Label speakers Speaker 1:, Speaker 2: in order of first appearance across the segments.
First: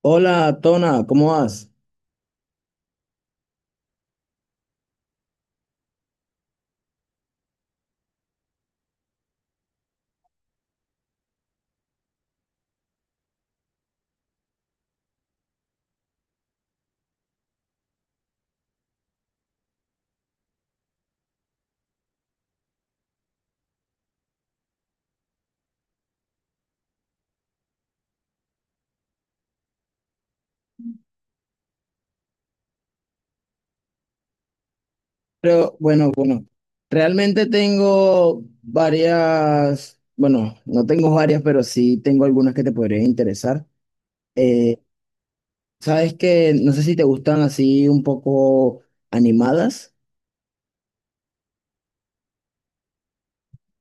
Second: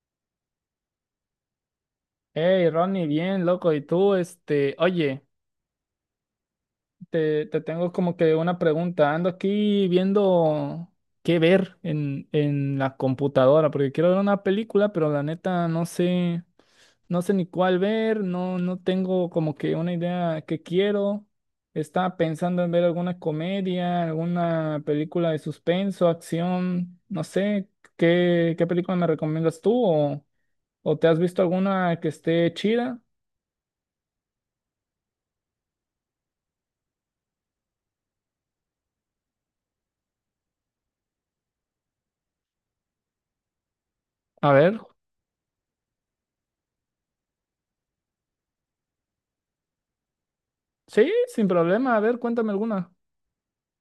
Speaker 1: Hola, Tona, ¿cómo vas?
Speaker 2: Hey, Ronnie, bien, loco. Y tú, este, oye, te tengo como que una pregunta. Ando aquí viendo qué ver en la computadora, porque quiero ver una película, pero la neta no sé, no sé ni cuál ver, no, no tengo como que una idea que quiero. Estaba pensando en ver alguna comedia, alguna película de suspenso, acción, no sé, ¿qué película me recomiendas tú? O te has visto alguna que esté chida?
Speaker 1: Pero bueno, realmente tengo varias, bueno, no tengo varias, pero sí tengo algunas que te podrían interesar.
Speaker 2: A ver.
Speaker 1: Eh, sabes que no sé si te gustan así un poco animadas.
Speaker 2: Sí, sin problema. A ver, cuéntame alguna.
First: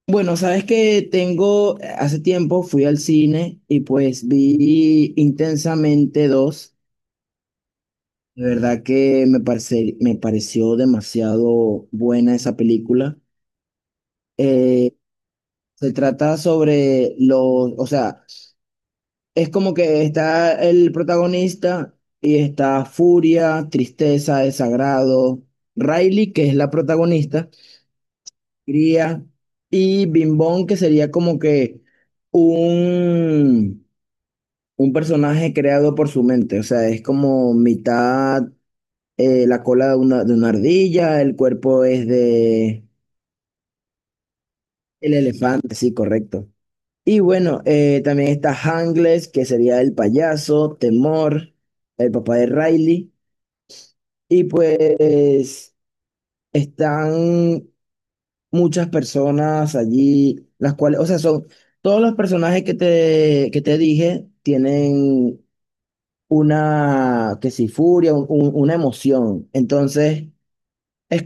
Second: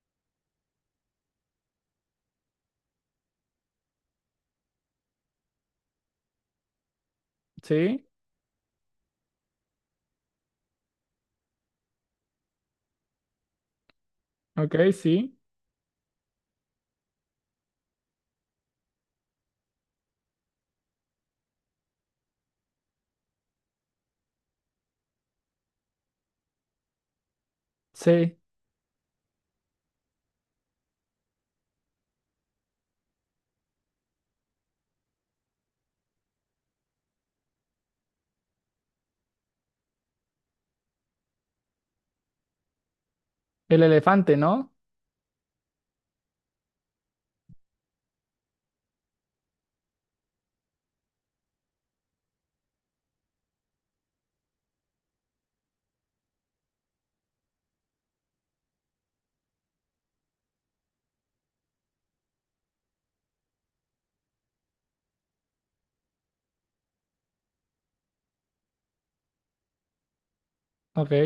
Speaker 1: Bueno, sabes que tengo, hace tiempo fui al cine y pues vi Intensamente dos.
Speaker 2: Sí,
Speaker 1: De verdad que me pareció demasiado buena esa película.
Speaker 2: ok,
Speaker 1: Eh,
Speaker 2: sí,
Speaker 1: Se trata sobre o sea, es como que está el protagonista y está furia, tristeza, desagrado, Riley, que es la protagonista,
Speaker 2: sí.
Speaker 1: Cría, y Bimbón, que sería como que un, un personaje creado por su mente, o sea, es como mitad la cola de de una ardilla, el cuerpo es de
Speaker 2: El elefante, ¿no?
Speaker 1: el elefante, sí, correcto. Y bueno, también está Hangles, que sería el payaso, Temor, el papá de Riley. Y pues están muchas personas allí, las cuales, o sea, son todos los personajes que que te dije tienen una, que si furia, una emoción. Entonces,
Speaker 2: Ok.
Speaker 1: es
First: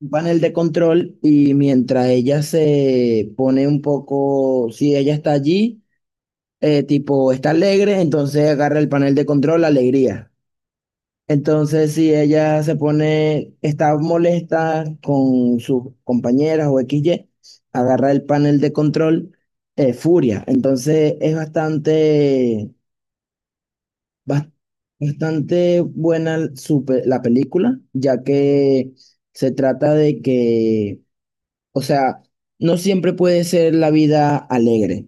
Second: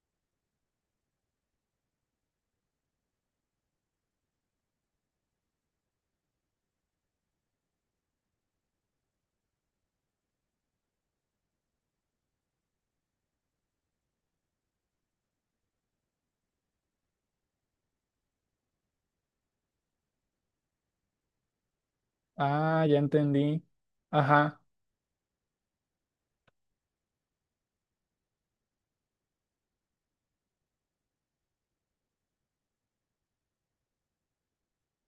Speaker 1: un panel de control y mientras ella se pone un poco, si ella está allí. Tipo, está alegre, entonces agarra el panel de control, alegría. Entonces, si ella se pone, está molesta con sus compañeras o X y agarra el panel de control, furia. Entonces, es bastante,
Speaker 2: Ah, ya entendí.
Speaker 1: bas-
Speaker 2: Ajá.
Speaker 1: bastante buena su la película, ya que se trata de que, o sea, no siempre puede ser la vida alegre.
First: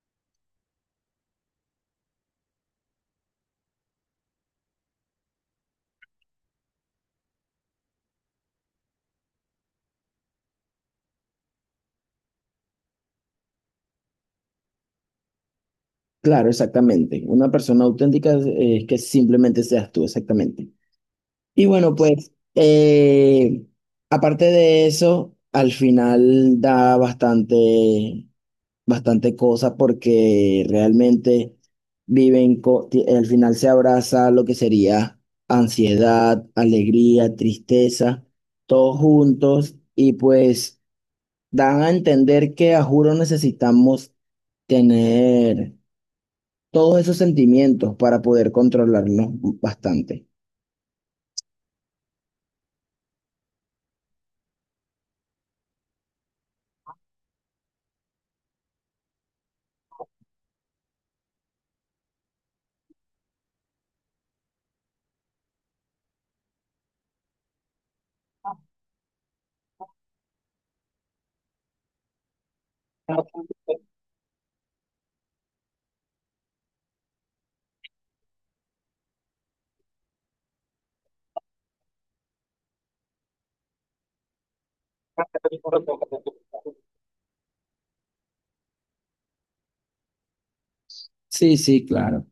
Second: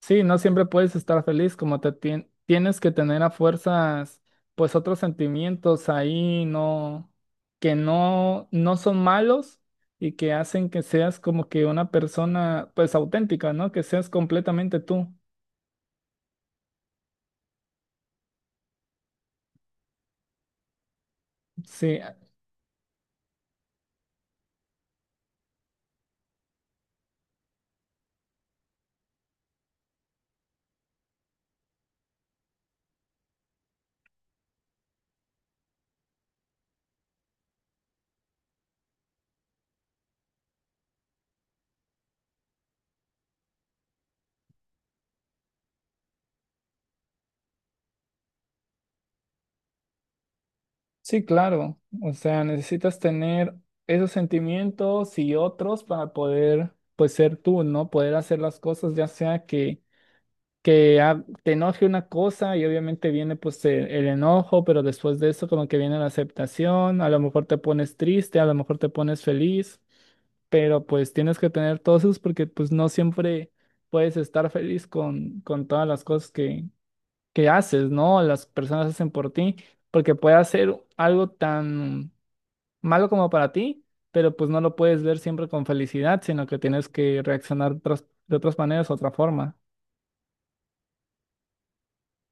Speaker 2: Sí, no siempre puedes estar feliz, como tienes que tener a fuerzas, pues otros sentimientos ahí, no, que no, no son malos y que hacen que seas como que una persona, pues auténtica, ¿no? Que seas completamente tú.
Speaker 1: Claro, exactamente. Una persona auténtica es que simplemente seas tú, exactamente. Y bueno,
Speaker 2: Sí.
Speaker 1: pues, aparte de eso, al final da bastante cosa porque realmente al final se abraza lo que sería ansiedad, alegría, tristeza, todos juntos y pues dan a entender que a juro necesitamos tener todos esos sentimientos para poder controlarnos bastante.
Speaker 2: Sí, claro. O sea, necesitas tener esos sentimientos y otros para poder, pues, ser tú, ¿no? Poder hacer las cosas, ya sea que ah, te enoje una cosa y obviamente viene, pues, el enojo, pero después de eso como que viene la aceptación, a lo mejor te pones triste, a lo mejor te pones feliz, pero pues tienes que tener todos esos porque, pues, no siempre puedes estar feliz con todas las cosas que haces, ¿no? Las personas hacen por ti, porque puede hacer algo tan malo como para ti, pero pues no lo puedes ver siempre con felicidad, sino que tienes que reaccionar otras- de otras maneras, otra forma.
Speaker 1: Sí, sí, claro.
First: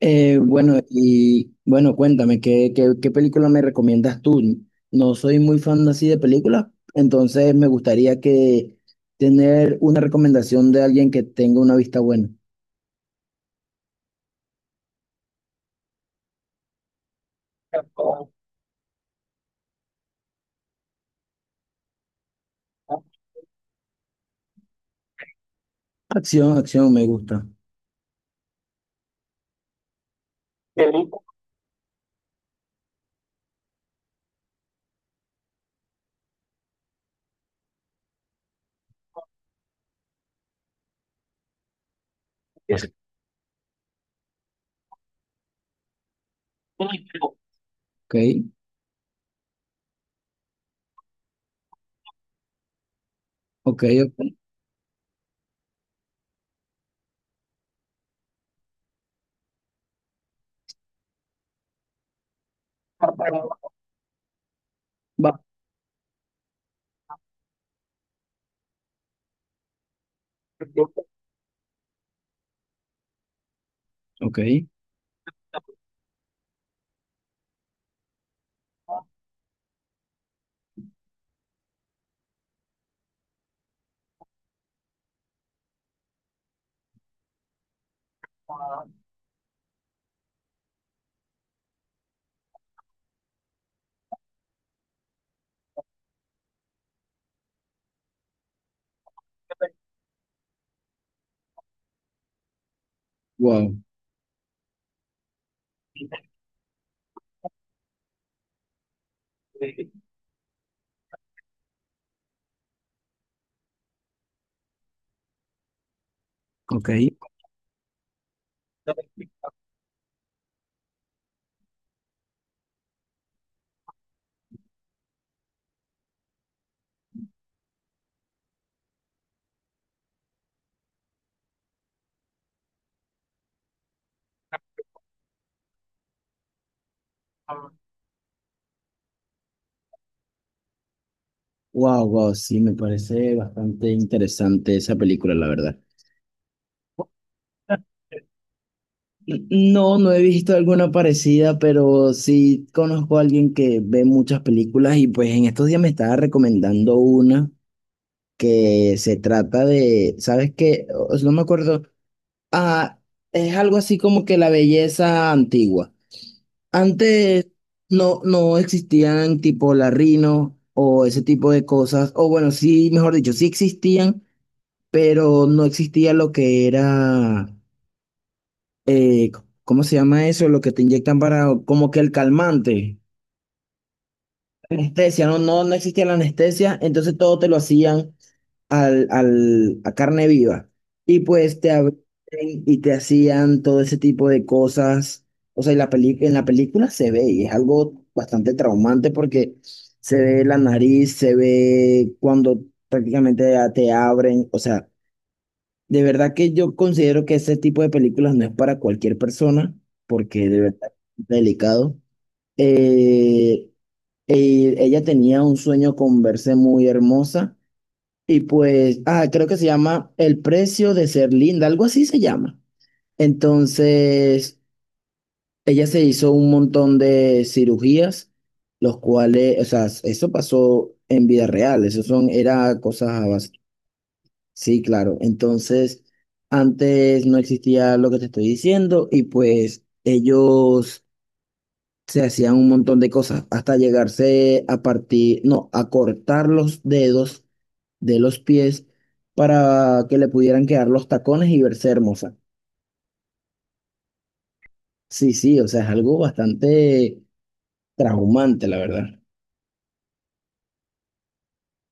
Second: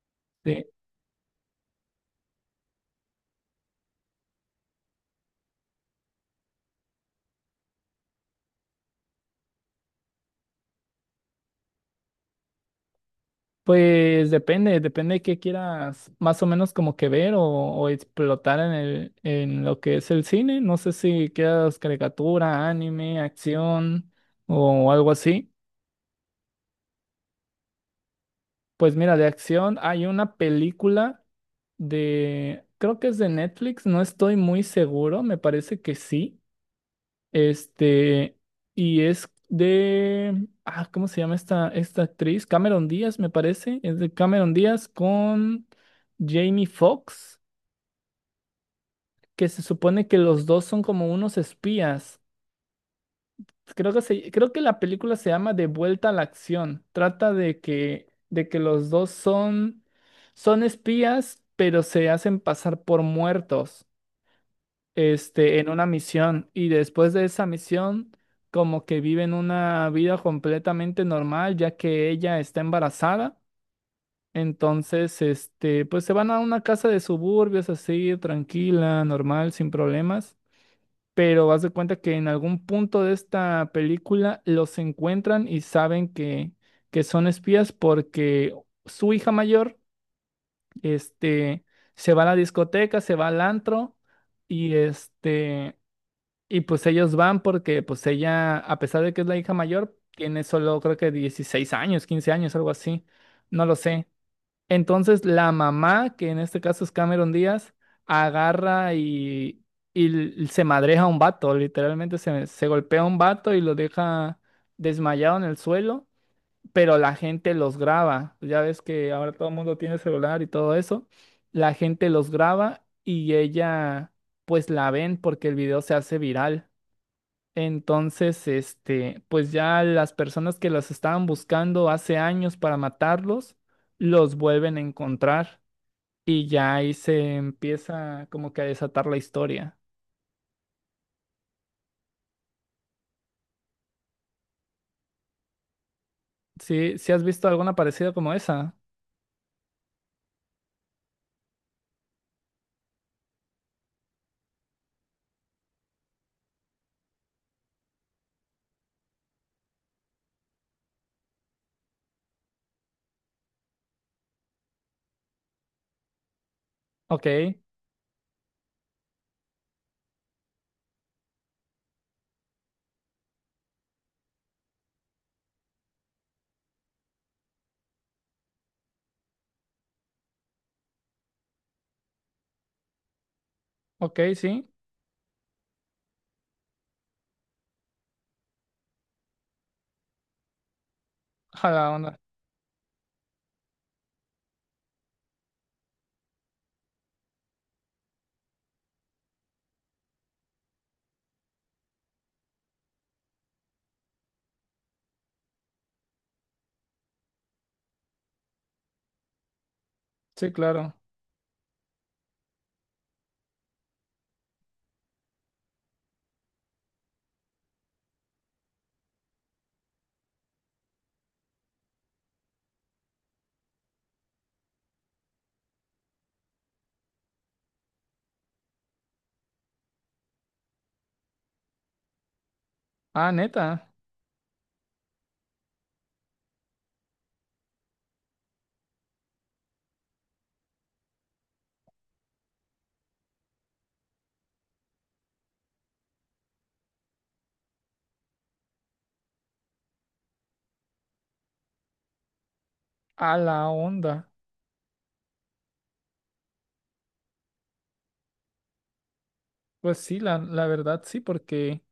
Speaker 2: Sí.
Speaker 1: Bueno, y bueno, cuéntame, ¿ qué película me recomiendas tú? No soy muy fan así de películas, entonces me gustaría que tener una recomendación de alguien que tenga una vista buena.
Speaker 2: Pues depende, depende de qué quieras más o menos como que ver o explotar en el, en lo que es el cine. No sé si quieras caricatura, anime, acción o algo así.
Speaker 1: Acción, me gusta.
Speaker 2: Pues mira, de acción hay una película de, creo que es de Netflix, no estoy muy seguro, me parece que sí. Este, y es de, ah, ¿cómo se llama esta, esta actriz? Cameron Díaz, me parece. Es de Cameron Díaz con Jamie
Speaker 1: Ok,
Speaker 2: Foxx, que se supone que los dos son como unos espías.
Speaker 1: ok.
Speaker 2: Creo que la película se llama De vuelta a la acción. Trata de que los dos son, son espías, pero se hacen pasar por muertos,
Speaker 1: Va,
Speaker 2: este, en una misión. Y después de esa misión, como que viven una vida completamente normal, ya que ella está embarazada.
Speaker 1: ok,
Speaker 2: Entonces, este, pues se van a una casa de suburbios así, tranquila, normal, sin problemas, pero haz de cuenta que en algún punto de esta película los encuentran y saben que son espías porque su hija mayor, este, se va a la discoteca, se va al antro y este, y pues ellos van porque pues ella, a pesar de que es la hija mayor, tiene solo creo que 16 años, 15 años, algo así, no
Speaker 1: wow,
Speaker 2: lo sé. Entonces la mamá, que en este caso es Cameron Díaz, agarra y, se madreja a un vato, literalmente se golpea a un vato y lo deja desmayado en el suelo,
Speaker 1: ok.
Speaker 2: pero la gente los graba. Ya ves que ahora todo el mundo tiene celular y todo eso. La gente los graba y ella, pues la ven porque el video se hace viral. Entonces, este, pues ya las personas que los estaban buscando hace años para matarlos, los vuelven a encontrar y ya ahí se empieza como que a desatar la historia.
Speaker 1: Wow, sí, me parece bastante interesante esa película, la verdad.
Speaker 2: ¿Sí, has visto alguna parecida como esa?
Speaker 1: No he visto alguna parecida, pero sí conozco a alguien que ve muchas películas y pues en estos días me estaba recomendando una que se trata de, ¿sabes qué? No me acuerdo. Ah, es algo así como que la belleza antigua.
Speaker 2: Ok,
Speaker 1: Antes no existían tipo la Rino o ese tipo de cosas, o bueno, sí, mejor dicho, sí existían pero no existía lo que era, eh, ¿cómo se llama eso? Lo que te inyectan para, como que el calmante,
Speaker 2: ok, sí.
Speaker 1: anestesia, no, no, no existía la anestesia, entonces todo te lo hacían a carne viva. Y pues te
Speaker 2: A la
Speaker 1: abrían
Speaker 2: onda.
Speaker 1: y te hacían todo ese tipo de cosas. O sea, y la en la película se ve y es algo bastante traumante porque se ve la nariz, se ve cuando prácticamente te abren, o sea. De verdad que yo considero que ese tipo de películas no es para cualquier persona, porque
Speaker 2: Sí,
Speaker 1: de verdad
Speaker 2: claro.
Speaker 1: es delicado. Eh, Ella tenía un sueño con verse muy hermosa y pues, ah, creo que se llama El precio de ser linda, algo así se llama. Entonces, ella se hizo un montón de cirugías, los cuales, o sea, eso pasó en vida real, eso son, era cosas a
Speaker 2: Ah,
Speaker 1: base.
Speaker 2: neta.
Speaker 1: Sí, claro. Entonces, antes no existía lo que te estoy diciendo y pues ellos se hacían un montón de cosas hasta llegarse a partir, no, a cortar los dedos de los pies para que le pudieran quedar los tacones y verse hermosa.
Speaker 2: A la onda.
Speaker 1: Sí, sí, o sea, es algo bastante traumante, la verdad.
Speaker 2: Pues sí, la verdad sí, porque,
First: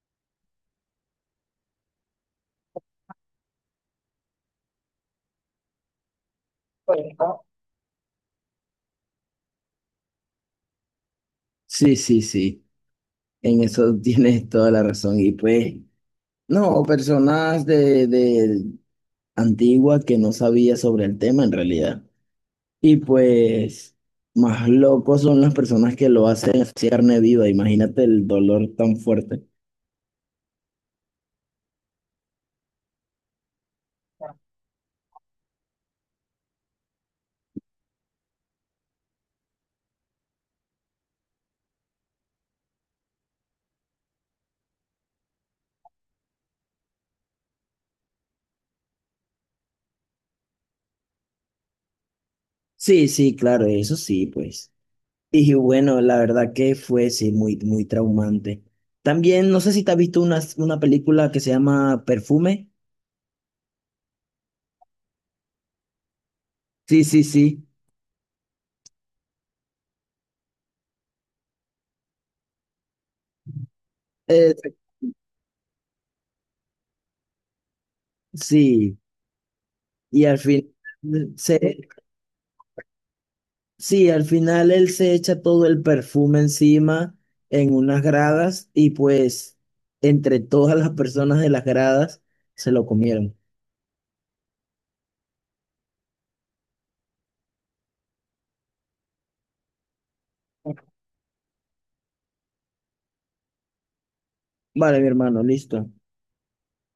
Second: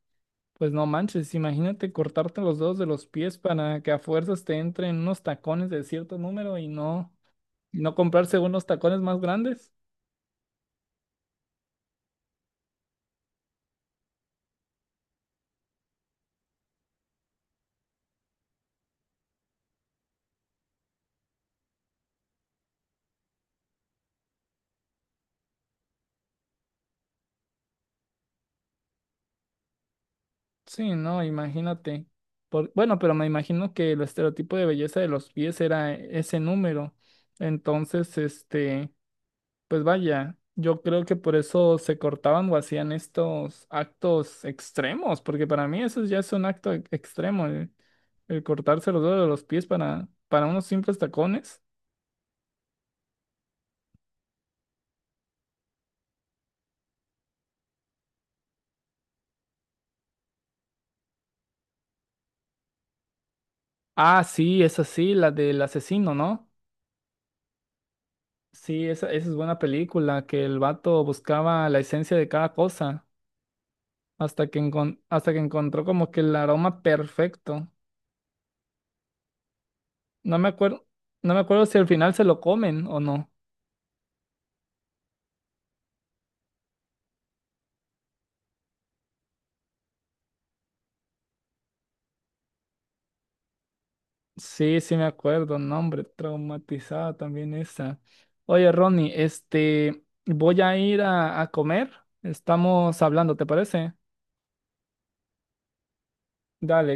Speaker 2: pues no manches, imagínate cortarte los dedos de los pies para que a fuerzas te entren unos tacones de cierto número y no. ¿Y no comprarse unos tacones más grandes?
Speaker 1: Sí, sí, sí. En eso tienes toda la razón. Y pues, no, personas de antigua que no sabía sobre el tema en realidad. Y pues más locos son las personas que lo hacen así carne viva, imagínate el dolor tan fuerte.
Speaker 2: Sí, no, imagínate. Por- bueno, pero me imagino que el estereotipo de belleza de los pies era ese número. Entonces, este, pues vaya, yo creo que por eso se cortaban o hacían estos actos extremos, porque para mí eso ya es un acto extremo, el cortarse los dedos de los pies para unos simples tacones.
Speaker 1: Sí, sí, claro, eso sí, pues. Y bueno, la verdad que fue, sí, muy, muy traumante. También, no sé si te has visto una película que se llama Perfume.
Speaker 2: Ah, sí, es así, la del asesino, ¿no?
Speaker 1: Sí, sí, sí.
Speaker 2: Sí, esa es buena película, que el vato buscaba la esencia de cada cosa hasta
Speaker 1: Eh,
Speaker 2: que, hasta que encontró como que el aroma perfecto.
Speaker 1: sí, y al
Speaker 2: No me
Speaker 1: final
Speaker 2: acuerdo,
Speaker 1: eh,
Speaker 2: no me acuerdo si al
Speaker 1: se,
Speaker 2: final se lo comen o no.
Speaker 1: Sí, al final él se echa todo el perfume encima en unas gradas y pues entre todas las personas de las gradas se lo comieron.
Speaker 2: Sí, sí me acuerdo, no, hombre, traumatizada también esa. Oye, Ronnie, este, voy a ir a comer. Estamos hablando, ¿te parece?
Speaker 1: Vale, mi hermano, listo.
Speaker 2: Dale.